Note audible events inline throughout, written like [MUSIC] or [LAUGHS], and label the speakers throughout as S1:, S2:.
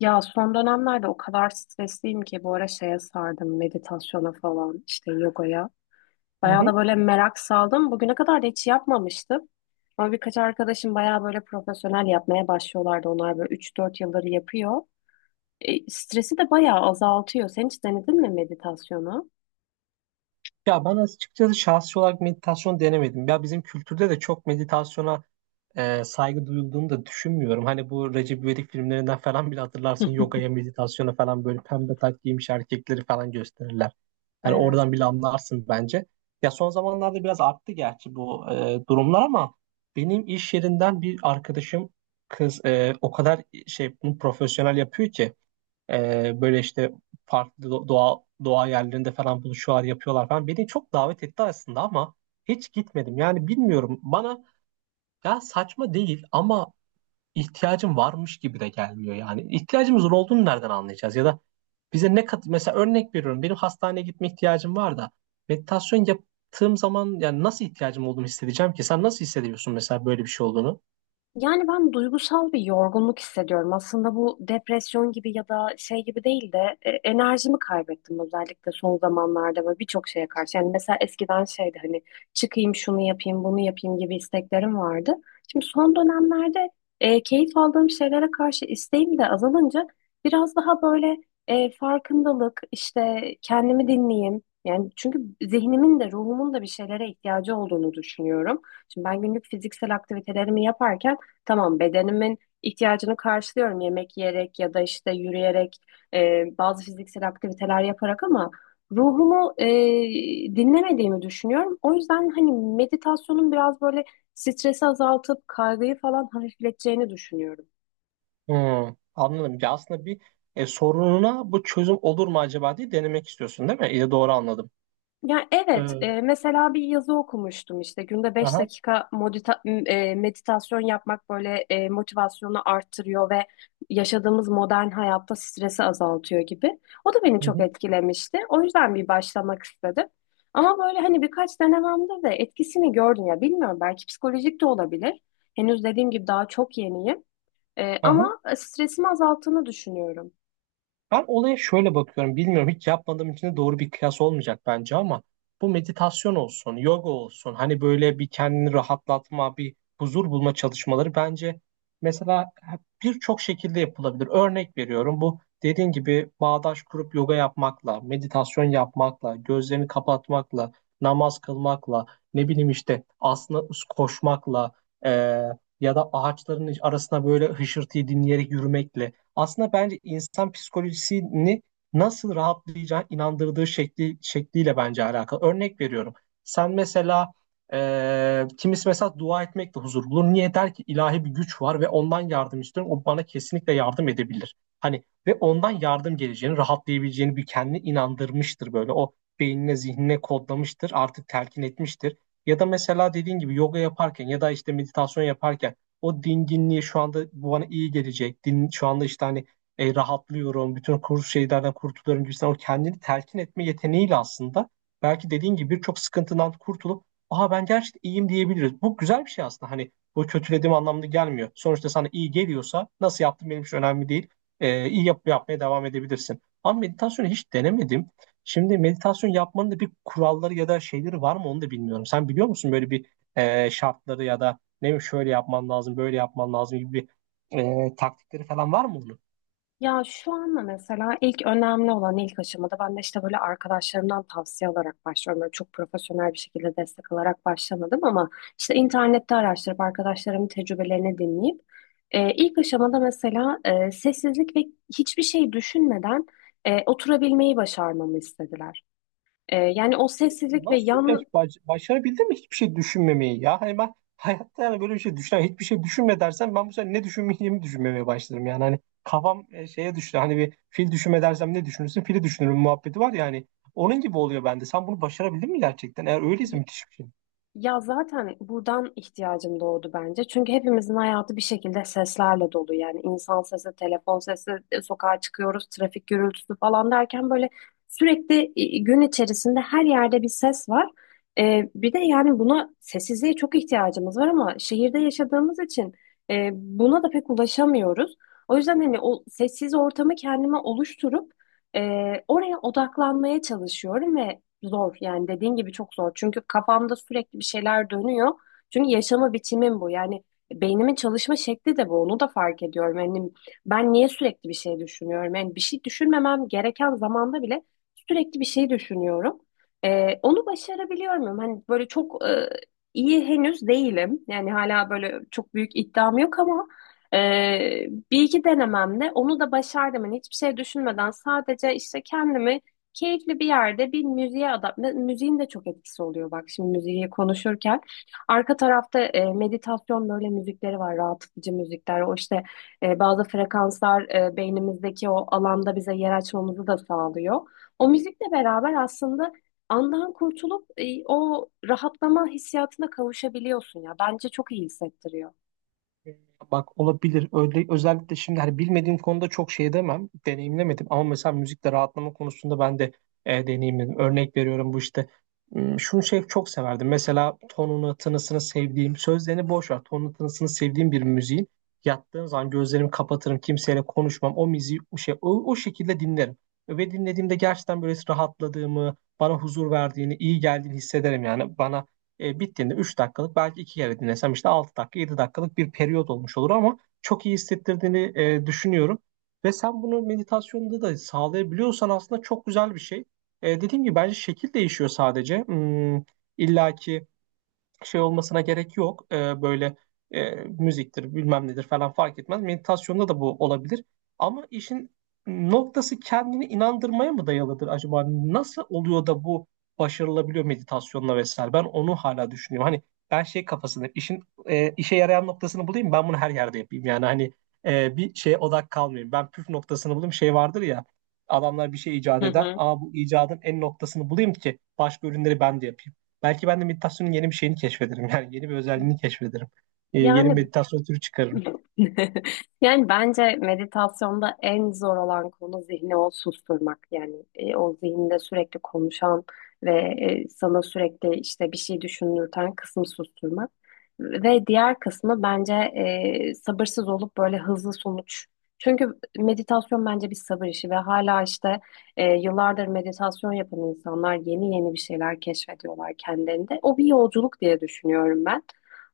S1: Ya son dönemlerde o kadar stresliyim ki bu ara şeye sardım meditasyona falan işte yogaya.
S2: Hı
S1: Bayağı da
S2: hı.
S1: böyle merak saldım. Bugüne kadar da hiç yapmamıştım. Ama birkaç arkadaşım bayağı böyle profesyonel yapmaya başlıyorlardı. Onlar böyle 3-4 yıldır yapıyor. Stresi de bayağı azaltıyor. Sen hiç denedin mi meditasyonu?
S2: Ya ben açıkçası şahsi olarak meditasyon denemedim. Ya bizim kültürde de çok meditasyona saygı duyulduğunu da düşünmüyorum. Hani bu Recep İvedik filmlerinden falan bile hatırlarsın yogaya,
S1: [LAUGHS]
S2: meditasyona falan böyle pembe tak giymiş erkekleri falan gösterirler. Hani
S1: Evet.
S2: oradan bile anlarsın bence. Ya son zamanlarda biraz arttı gerçi bu durumlar ama benim iş yerinden bir arkadaşım kız o kadar şey bunu profesyonel yapıyor ki. Böyle işte farklı doğa doğa yerlerinde falan buluşuyorlar, yapıyorlar falan. Beni çok davet etti aslında ama hiç gitmedim. Yani bilmiyorum, bana ya saçma değil ama ihtiyacım varmış gibi de gelmiyor yani. İhtiyacımızın olduğunu nereden anlayacağız ya da bize ne kat, mesela örnek veriyorum, benim hastaneye gitme ihtiyacım var da meditasyon yaptığım zaman yani nasıl ihtiyacım olduğunu hissedeceğim ki? Sen nasıl hissediyorsun mesela böyle bir şey olduğunu?
S1: Yani ben duygusal bir yorgunluk hissediyorum. Aslında bu depresyon gibi ya da şey gibi değil de enerjimi kaybettim özellikle son zamanlarda ve birçok şeye karşı. Yani mesela eskiden şeydi hani çıkayım şunu yapayım bunu yapayım gibi isteklerim vardı. Şimdi son dönemlerde keyif aldığım şeylere karşı isteğim de azalınca biraz daha böyle farkındalık işte kendimi dinleyeyim. Yani çünkü zihnimin de ruhumun da bir şeylere ihtiyacı olduğunu düşünüyorum. Şimdi ben günlük fiziksel aktivitelerimi yaparken tamam, bedenimin ihtiyacını karşılıyorum yemek yiyerek ya da işte yürüyerek, bazı fiziksel aktiviteler yaparak, ama ruhumu dinlemediğimi düşünüyorum. O yüzden hani meditasyonun biraz böyle stresi azaltıp kaygıyı falan hafifleteceğini düşünüyorum.
S2: Hmm, anladım. Ya aslında bir sorununa bu çözüm olur mu acaba diye denemek istiyorsun, değil mi? İyi, doğru anladım.
S1: Ya evet,
S2: Ee,
S1: mesela bir yazı okumuştum işte günde beş
S2: Aha.
S1: dakika meditasyon yapmak böyle motivasyonu arttırıyor ve yaşadığımız modern hayatta stresi azaltıyor gibi. O da beni
S2: Hı
S1: çok
S2: hı.
S1: etkilemişti. O yüzden bir başlamak istedim. Ama böyle hani birkaç denememde de etkisini gördüm ya, bilmiyorum, belki psikolojik de olabilir. Henüz dediğim gibi daha çok yeniyim.
S2: Aha.
S1: Ama stresimi azalttığını düşünüyorum.
S2: Ben olaya şöyle bakıyorum. Bilmiyorum, hiç yapmadığım için de doğru bir kıyas olmayacak bence ama bu meditasyon olsun, yoga olsun, hani böyle bir kendini rahatlatma, bir huzur bulma çalışmaları bence mesela birçok şekilde yapılabilir. Örnek veriyorum, bu dediğin gibi bağdaş kurup yoga yapmakla, meditasyon yapmakla, gözlerini kapatmakla, namaz kılmakla, ne bileyim işte aslında koşmakla, eee, ya da ağaçların arasına böyle hışırtıyı dinleyerek yürümekle aslında bence insan psikolojisini nasıl rahatlayacağına inandırdığı şekli, şekliyle bence alakalı. Örnek veriyorum. Sen mesela, kimisi mesela dua etmekle huzur bulur. Niye der ki ilahi bir güç var ve ondan yardım istiyorum. O bana kesinlikle yardım edebilir. Hani ve ondan yardım geleceğini, rahatlayabileceğini bir kendini inandırmıştır böyle. O beynine, zihnine kodlamıştır, artık telkin etmiştir. Ya da mesela dediğin gibi yoga yaparken ya da işte meditasyon yaparken o dinginliği, şu anda bu bana iyi gelecek. Din, şu anda işte hani rahatlıyorum, bütün kuru şeylerden kurtuluyorum gibisinden o kendini telkin etme yeteneğiyle aslında belki dediğin gibi birçok sıkıntından kurtulup aha ben gerçekten iyiyim diyebiliriz. Bu güzel bir şey aslında, hani bu kötülediğim anlamda gelmiyor. Sonuçta sana iyi geliyorsa nasıl yaptın benim için önemli değil. İyi yap, yapmaya devam edebilirsin. Ama meditasyonu hiç denemedim. Şimdi meditasyon yapmanın da bir kuralları ya da şeyleri var mı onu da bilmiyorum. Sen biliyor musun böyle bir şartları ya da ne, şöyle yapman lazım, böyle yapman lazım gibi bir taktikleri falan var mı onun?
S1: Ya şu anda mesela ilk önemli olan ilk aşamada ben de işte böyle arkadaşlarımdan tavsiye alarak başlıyorum. Böyle çok profesyonel bir şekilde destek alarak başlamadım, ama işte internette araştırıp arkadaşlarımın tecrübelerini dinleyip ilk aşamada mesela sessizlik ve hiçbir şey düşünmeden oturabilmeyi başarmamı istediler. Yani o sessizlik ve
S2: Nasıl,
S1: yan.
S2: baş, başarabildin mi hiçbir şey düşünmemeyi ya? Hani ben hayatta yani böyle bir şey düşünen, hiçbir şey düşünme dersen ben bu sefer ne düşünmeyeceğimi düşünmemeye başlarım yani. Hani kafam şeye düştü. Hani bir fil düşünme dersem ne düşünürsün? Fili düşünürüm muhabbeti var ya hani. Onun gibi oluyor bende. Sen bunu başarabildin mi gerçekten? Eğer öyleyse müthiş bir şey.
S1: Ya zaten buradan ihtiyacım doğdu bence. Çünkü hepimizin hayatı bir şekilde seslerle dolu. Yani insan sesi, telefon sesi, sokağa çıkıyoruz, trafik gürültüsü falan derken böyle sürekli gün içerisinde her yerde bir ses var. Bir de yani buna, sessizliğe çok ihtiyacımız var, ama şehirde yaşadığımız için buna da pek ulaşamıyoruz. O yüzden hani o sessiz ortamı kendime oluşturup e, oraya odaklanmaya çalışıyorum ve zor, yani dediğin gibi çok zor. Çünkü kafamda sürekli bir şeyler dönüyor. Çünkü yaşama biçimim bu. Yani beynimin çalışma şekli de bu. Onu da fark ediyorum. Yani ben niye sürekli bir şey düşünüyorum? Yani bir şey düşünmemem gereken zamanda bile sürekli bir şey düşünüyorum. Onu başarabiliyor muyum? Hani böyle çok iyi henüz değilim. Yani hala böyle çok büyük iddiam yok, ama e, bir iki denememde onu da başardım. Hani hiçbir şey düşünmeden sadece işte kendimi keyifli bir yerde bir müziğe adapte. Müziğin de çok etkisi oluyor, bak şimdi müziği konuşurken. Arka tarafta meditasyon böyle müzikleri var, rahatlatıcı müzikler. O işte bazı frekanslar beynimizdeki o alanda bize yer açmamızı da sağlıyor. O müzikle beraber aslında andan kurtulup o rahatlama hissiyatına kavuşabiliyorsun ya. Bence çok iyi hissettiriyor.
S2: Bak olabilir. Öyle, özellikle şimdi hani bilmediğim konuda çok şey demem. Deneyimlemedim ama mesela müzikte rahatlama konusunda ben de deneyimledim. Örnek veriyorum bu işte. Şunu şey çok severdim. Mesela tonunu, tınısını sevdiğim, sözlerini boş ver. Tonunu, tınısını sevdiğim bir müziğin yattığım zaman gözlerimi kapatırım, kimseyle konuşmam. O müziği o şey o, o şekilde dinlerim. Ve dinlediğimde gerçekten böyle rahatladığımı, bana huzur verdiğini, iyi geldiğini hissederim yani. Bana, bittiğinde 3 dakikalık, belki 2 kere dinlesem işte 6 dakika 7 dakikalık bir periyot olmuş olur ama çok iyi hissettirdiğini düşünüyorum. Ve sen bunu meditasyonda da sağlayabiliyorsan aslında çok güzel bir şey. Dediğim gibi bence şekil değişiyor sadece. İllaki şey olmasına gerek yok. Böyle müziktir, bilmem nedir falan fark etmez. Meditasyonda da bu olabilir. Ama işin noktası kendini inandırmaya mı dayalıdır acaba? Nasıl oluyor da bu başarılabiliyor meditasyonla vesaire? Ben onu hala düşünüyorum. Hani ben şey kafasındayım. İşin işe yarayan noktasını bulayım. Ben bunu her yerde yapayım. Yani hani bir şeye odak kalmayayım. Ben püf noktasını bulayım. Şey vardır ya. Adamlar bir şey
S1: Hı
S2: icat eder.
S1: hı.
S2: Aa bu icadın en noktasını bulayım ki başka ürünleri ben de yapayım. Belki ben de meditasyonun yeni bir şeyini keşfederim. Yani yeni bir özelliğini keşfederim. Yeni bir
S1: Yani
S2: meditasyon türü çıkarırım.
S1: [LAUGHS] yani bence meditasyonda en zor olan konu zihni o susturmak. Yani o zihinde sürekli konuşan ve sana sürekli işte bir şey düşündürten kısmı susturmak. Ve diğer kısmı bence sabırsız olup böyle hızlı sonuç. Çünkü meditasyon bence bir sabır işi ve hala işte yıllardır meditasyon yapan insanlar yeni yeni bir şeyler keşfediyorlar kendilerinde. O bir yolculuk diye düşünüyorum ben.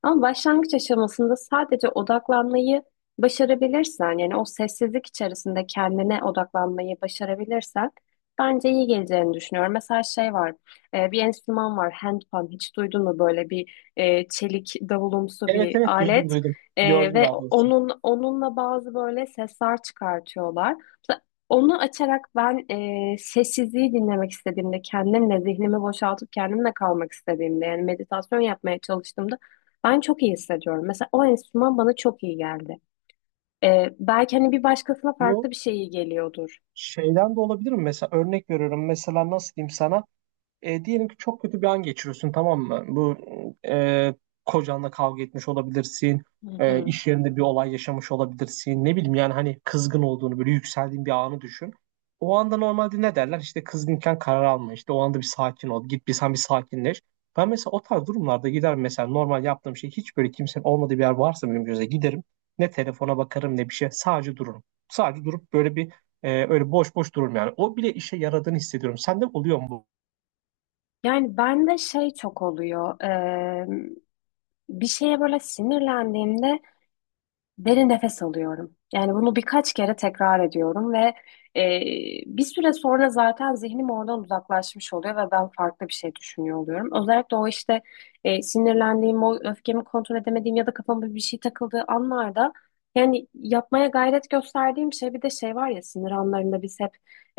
S1: Ama başlangıç aşamasında sadece odaklanmayı başarabilirsen, yani o sessizlik içerisinde kendine odaklanmayı başarabilirsen bence iyi geleceğini düşünüyorum. Mesela şey var, bir enstrüman var, handpan. Hiç duydun mu böyle bir çelik davulumsu
S2: Evet
S1: bir
S2: evet, duydum
S1: alet?
S2: duydum. Gördüm
S1: Ve
S2: daha doğrusu.
S1: onunla bazı böyle sesler çıkartıyorlar. Mesela onu açarak ben sessizliği dinlemek istediğimde, kendimle zihnimi boşaltıp kendimle kalmak istediğimde, yani meditasyon yapmaya çalıştığımda ben çok iyi hissediyorum. Mesela o enstrüman bana çok iyi geldi. Belki hani bir başkasına
S2: Bu
S1: farklı bir şey iyi geliyordur.
S2: şeyden de olabilir mi? Mesela örnek veriyorum. Mesela nasıl diyeyim sana? Diyelim ki çok kötü bir an geçiriyorsun, tamam mı? Bu e, kocanla kavga etmiş olabilirsin.
S1: Hı hı.
S2: İş yerinde bir olay yaşamış olabilirsin. Ne bileyim yani, hani kızgın olduğunu, böyle yükseldiğin bir anı düşün. O anda normalde ne derler? İşte kızgınken karar alma. İşte o anda bir sakin ol. Git bir, sen bir sakinleş. Ben mesela o tarz durumlarda gider mesela, normal yaptığım şey, hiç böyle kimsenin olmadığı bir yer varsa benim göze giderim. Ne telefona bakarım ne bir şey. Sadece dururum. Sadece durup böyle bir, öyle boş boş dururum yani. O bile işe yaradığını hissediyorum. Sende oluyor mu bu?
S1: Yani bende şey çok oluyor. Bir şeye böyle sinirlendiğimde derin nefes alıyorum. Yani bunu birkaç kere tekrar ediyorum ve e, bir süre sonra zaten zihnim oradan uzaklaşmış oluyor ve ben farklı bir şey düşünüyor oluyorum. Özellikle o işte sinirlendiğim, o öfkemi kontrol edemediğim ya da kafama bir şey takıldığı anlarda, yani yapmaya gayret gösterdiğim şey, bir de şey var ya, sinir anlarında biz hep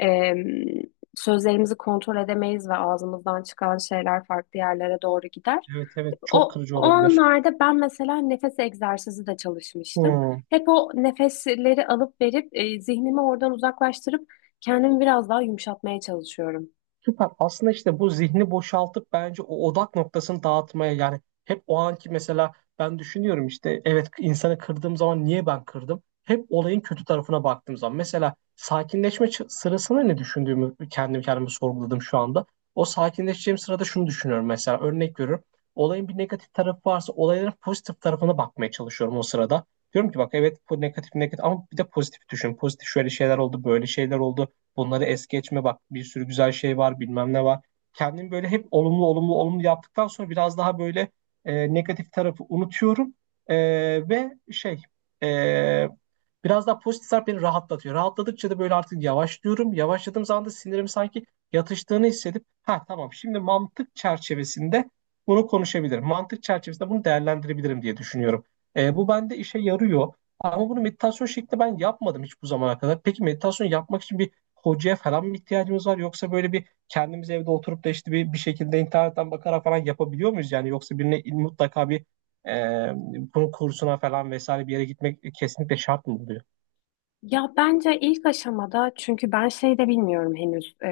S1: e, sözlerimizi kontrol edemeyiz ve ağzımızdan çıkan şeyler farklı yerlere doğru gider.
S2: Evet evet, çok
S1: O,
S2: kırıcı
S1: o
S2: olabilir.
S1: anlarda ben mesela nefes egzersizi de çalışmıştım.
S2: Hmm,
S1: Hep o nefesleri alıp verip zihnimi oradan uzaklaştırıp kendimi biraz daha yumuşatmaya çalışıyorum.
S2: süper. Aslında işte bu zihni boşaltıp bence o odak noktasını dağıtmaya, yani hep o anki mesela ben düşünüyorum işte, evet insanı kırdığım zaman niye ben kırdım? Hep olayın kötü tarafına baktığım zaman, mesela sakinleşme sırasında ne düşündüğümü kendim kendime sorguladım şu anda. O sakinleşeceğim sırada şunu düşünüyorum mesela, örnek veriyorum. Olayın bir negatif tarafı varsa olayların pozitif tarafına bakmaya çalışıyorum o sırada. Diyorum ki bak evet bu negatif negatif ama bir de pozitif düşün. Pozitif şöyle şeyler oldu, böyle şeyler oldu. Bunları es geçme, bak bir sürü güzel şey var, bilmem ne var. Kendimi böyle hep olumlu olumlu olumlu yaptıktan sonra biraz daha böyle negatif tarafı unutuyorum. E, Ve şey, e, biraz daha pozitif taraf beni rahatlatıyor. Rahatladıkça da böyle artık yavaşlıyorum. Yavaşladığım zaman da sinirim sanki yatıştığını hissedip, ha tamam şimdi mantık çerçevesinde bunu konuşabilirim. Mantık çerçevesinde bunu değerlendirebilirim diye düşünüyorum. Bu bende işe yarıyor. Ama bunu meditasyon şeklinde ben yapmadım hiç bu zamana kadar. Peki meditasyon yapmak için bir hocaya falan mı ihtiyacımız var? Yoksa böyle bir kendimiz evde oturup da işte bir, bir şekilde internetten bakarak falan yapabiliyor muyuz? Yani yoksa birine mutlaka bir e, bunun kursuna falan vesaire bir yere gitmek kesinlikle şart mı oluyor?
S1: Ya bence ilk aşamada, çünkü ben şey de bilmiyorum henüz,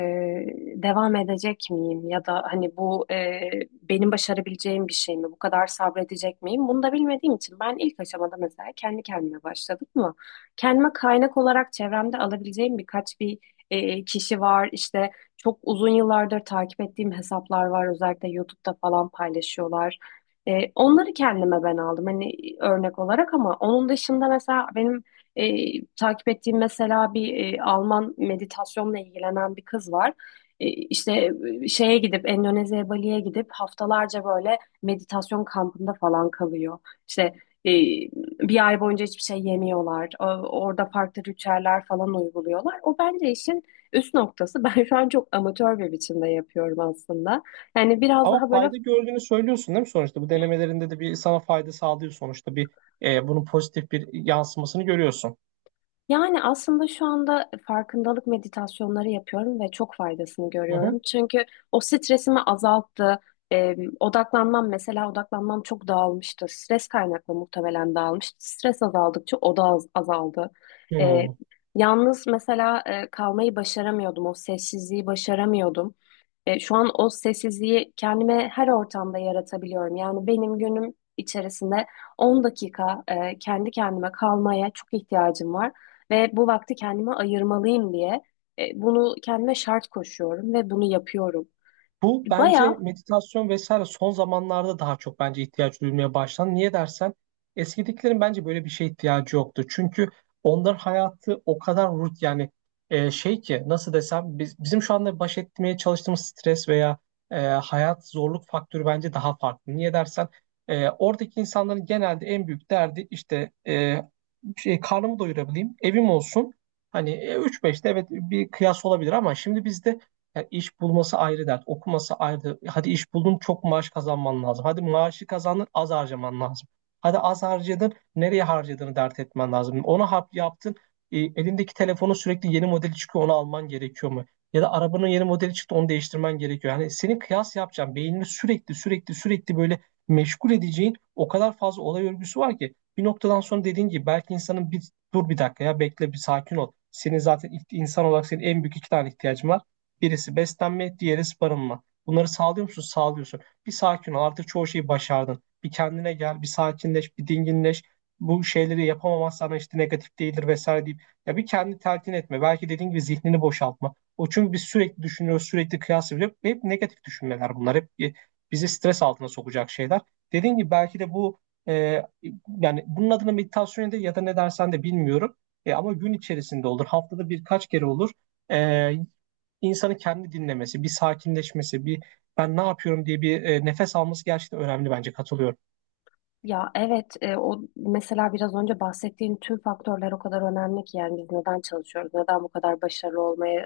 S1: devam edecek miyim ya da hani bu benim başarabileceğim bir şey mi, bu kadar sabredecek miyim, bunu da bilmediğim için ben ilk aşamada mesela kendi kendime başladım mı, kendime kaynak olarak çevremde alabileceğim birkaç bir kişi var işte, çok uzun yıllardır takip ettiğim hesaplar var, özellikle YouTube'da falan paylaşıyorlar. Onları kendime ben aldım hani örnek olarak, ama onun dışında mesela benim takip ettiğim mesela bir Alman meditasyonla ilgilenen bir kız var. İşte şeye gidip Endonezya'ya, Bali'ye gidip haftalarca böyle meditasyon kampında falan kalıyor. İşte e, bir ay boyunca hiçbir şey yemiyorlar. Orada farklı ritüeller falan uyguluyorlar. O bence işin üst noktası. [LAUGHS] Ben şu an çok amatör bir biçimde yapıyorum aslında. Yani biraz
S2: Ama
S1: daha böyle.
S2: fayda gördüğünü söylüyorsun değil mi sonuçta? Bu denemelerinde de bir sana fayda sağlıyor sonuçta. Bir bunun pozitif bir yansımasını görüyorsun.
S1: Yani aslında şu anda farkındalık meditasyonları yapıyorum ve çok faydasını
S2: Hı hı.
S1: görüyorum. Çünkü o stresimi azalttı. Odaklanmam çok dağılmıştı. Stres kaynaklı muhtemelen dağılmıştı. Stres azaldıkça o da azaldı. Ee,
S2: Hı.
S1: Yalnız mesela kalmayı başaramıyordum. O sessizliği başaramıyordum. Şu an o sessizliği kendime her ortamda yaratabiliyorum. Yani benim günüm içerisinde 10 dakika kendi kendime kalmaya çok ihtiyacım var ve bu vakti kendime ayırmalıyım diye bunu kendime şart koşuyorum ve bunu yapıyorum.
S2: Bu bence
S1: Bayağı.
S2: meditasyon vesaire son zamanlarda daha çok bence ihtiyaç duyulmaya başlandı. Niye dersen eskidekilerin bence böyle bir şeye ihtiyacı yoktu. Çünkü onların hayatı o kadar rut yani şey ki, nasıl desem, biz, bizim şu anda baş etmeye çalıştığımız stres veya hayat zorluk faktörü bence daha farklı. Niye dersen oradaki insanların genelde en büyük derdi işte, şey, karnımı doyurabileyim, evim olsun. Hani 3-5'te evet bir kıyas olabilir ama şimdi bizde yani iş bulması ayrı dert, okuması ayrı. Hadi iş buldun, çok maaş kazanman lazım. Hadi maaşı kazandın, az harcaman lazım. Hadi az harcadın, nereye harcadığını dert etmen lazım. Onu hap yaptın, elindeki telefonun sürekli yeni modeli çıkıyor, onu alman gerekiyor mu? Ya da arabanın yeni modeli çıktı, onu değiştirmen gerekiyor. Yani senin kıyas yapacağın, beynini sürekli sürekli sürekli böyle meşgul edeceğin o kadar fazla olay örgüsü var ki bir noktadan sonra dediğin gibi belki insanın bir dur bir dakika ya, bekle bir sakin ol. Senin zaten insan olarak senin en büyük iki tane ihtiyacın var. Birisi beslenme, diğeri barınma. Bunları sağlıyor musun? Sağlıyorsun. Bir sakin ol. Artık çoğu şeyi başardın. Bir kendine gel, bir sakinleş, bir dinginleş. Bu şeyleri yapamamazsan işte negatif değildir vesaire deyip ya bir kendi telkin etme. Belki dediğin gibi zihnini boşaltma. O, çünkü biz sürekli düşünüyoruz, sürekli kıyas ediyoruz. Hep negatif düşünmeler bunlar. Hep bizi stres altına sokacak şeyler. Dediğin gibi belki de bu e, yani bunun adına meditasyon de ya da ne dersen de bilmiyorum. Ama gün içerisinde olur. Haftada birkaç kere olur. E, insanı kendi dinlemesi, bir sakinleşmesi, bir ben ne yapıyorum diye bir nefes alması gerçekten önemli, bence katılıyorum.
S1: Ya evet, o mesela biraz önce bahsettiğin tüm faktörler o kadar önemli ki, yani biz neden çalışıyoruz, neden bu kadar başarılı olmaya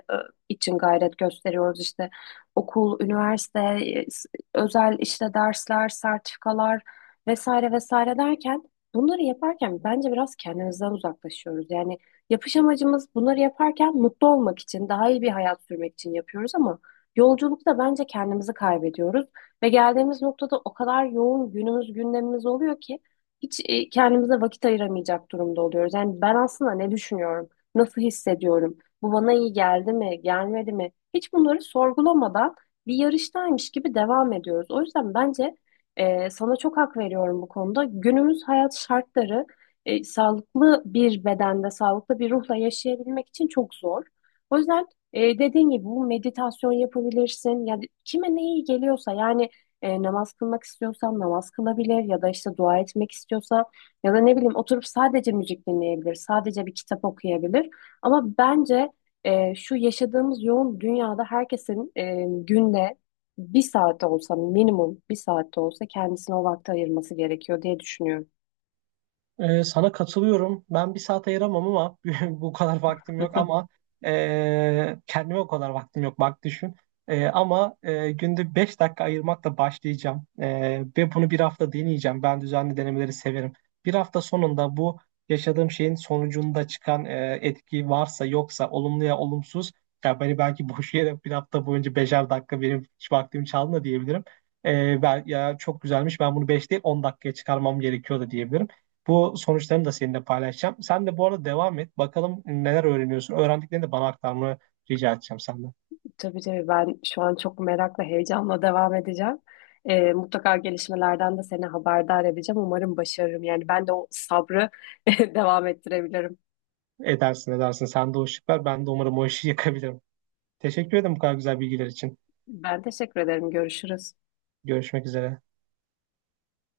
S1: için gayret gösteriyoruz, işte okul, üniversite, özel işte dersler, sertifikalar vesaire vesaire derken, bunları yaparken bence biraz kendimizden uzaklaşıyoruz. Yani yapış amacımız, bunları yaparken mutlu olmak için, daha iyi bir hayat sürmek için yapıyoruz, ama yolculukta bence kendimizi kaybediyoruz. Ve geldiğimiz noktada o kadar yoğun günümüz, gündemimiz oluyor ki hiç kendimize vakit ayıramayacak durumda oluyoruz. Yani ben aslında ne düşünüyorum, nasıl hissediyorum, bu bana iyi geldi mi, gelmedi mi? Hiç bunları sorgulamadan bir yarıştaymış gibi devam ediyoruz. O yüzden bence sana çok hak veriyorum bu konuda. Günümüz hayat şartları sağlıklı bir bedende, sağlıklı bir ruhla yaşayabilmek için çok zor. O yüzden dediğin gibi bu meditasyon yapabilirsin. Yani kime ne iyi geliyorsa, yani namaz kılmak istiyorsa namaz kılabilir, ya da işte dua etmek istiyorsa, ya da ne bileyim oturup sadece müzik dinleyebilir, sadece bir kitap okuyabilir. Ama bence şu yaşadığımız yoğun dünyada herkesin, günde bir saatte olsa, minimum bir saatte olsa kendisine o vakti ayırması gerekiyor diye düşünüyorum.
S2: Sana katılıyorum. Ben bir saat ayıramam ama [LAUGHS] bu kadar vaktim yok ama
S1: [LAUGHS]
S2: kendime o kadar vaktim yok, bak düşün. Ama günde 5 dakika ayırmakla başlayacağım. Ve bunu bir hafta deneyeceğim. Ben düzenli denemeleri severim. Bir hafta sonunda bu yaşadığım şeyin sonucunda çıkan etki varsa yoksa, olumlu ya olumsuz, ya beni belki boş yere bir hafta boyunca beşer dakika benim hiç vaktim çaldı da diyebilirim. Ben, ya çok güzelmiş, ben bunu 5 değil 10 dakikaya çıkarmam gerekiyor da diyebilirim. Bu sonuçlarını da seninle paylaşacağım. Sen de bu arada devam et. Bakalım neler öğreniyorsun. Öğrendiklerini de bana aktarmanı rica edeceğim senden.
S1: Tabii tabii, ben şu an çok merakla, heyecanla devam edeceğim. Mutlaka gelişmelerden de seni haberdar edeceğim. Umarım başarırım. Yani ben de o sabrı [LAUGHS] devam ettirebilirim.
S2: Edersin edersin. Sen de o ışık ver. Ben de umarım o işi [LAUGHS] yakabilirim. Teşekkür ederim bu kadar güzel bilgiler için.
S1: Ben teşekkür ederim. Görüşürüz.
S2: Görüşmek üzere.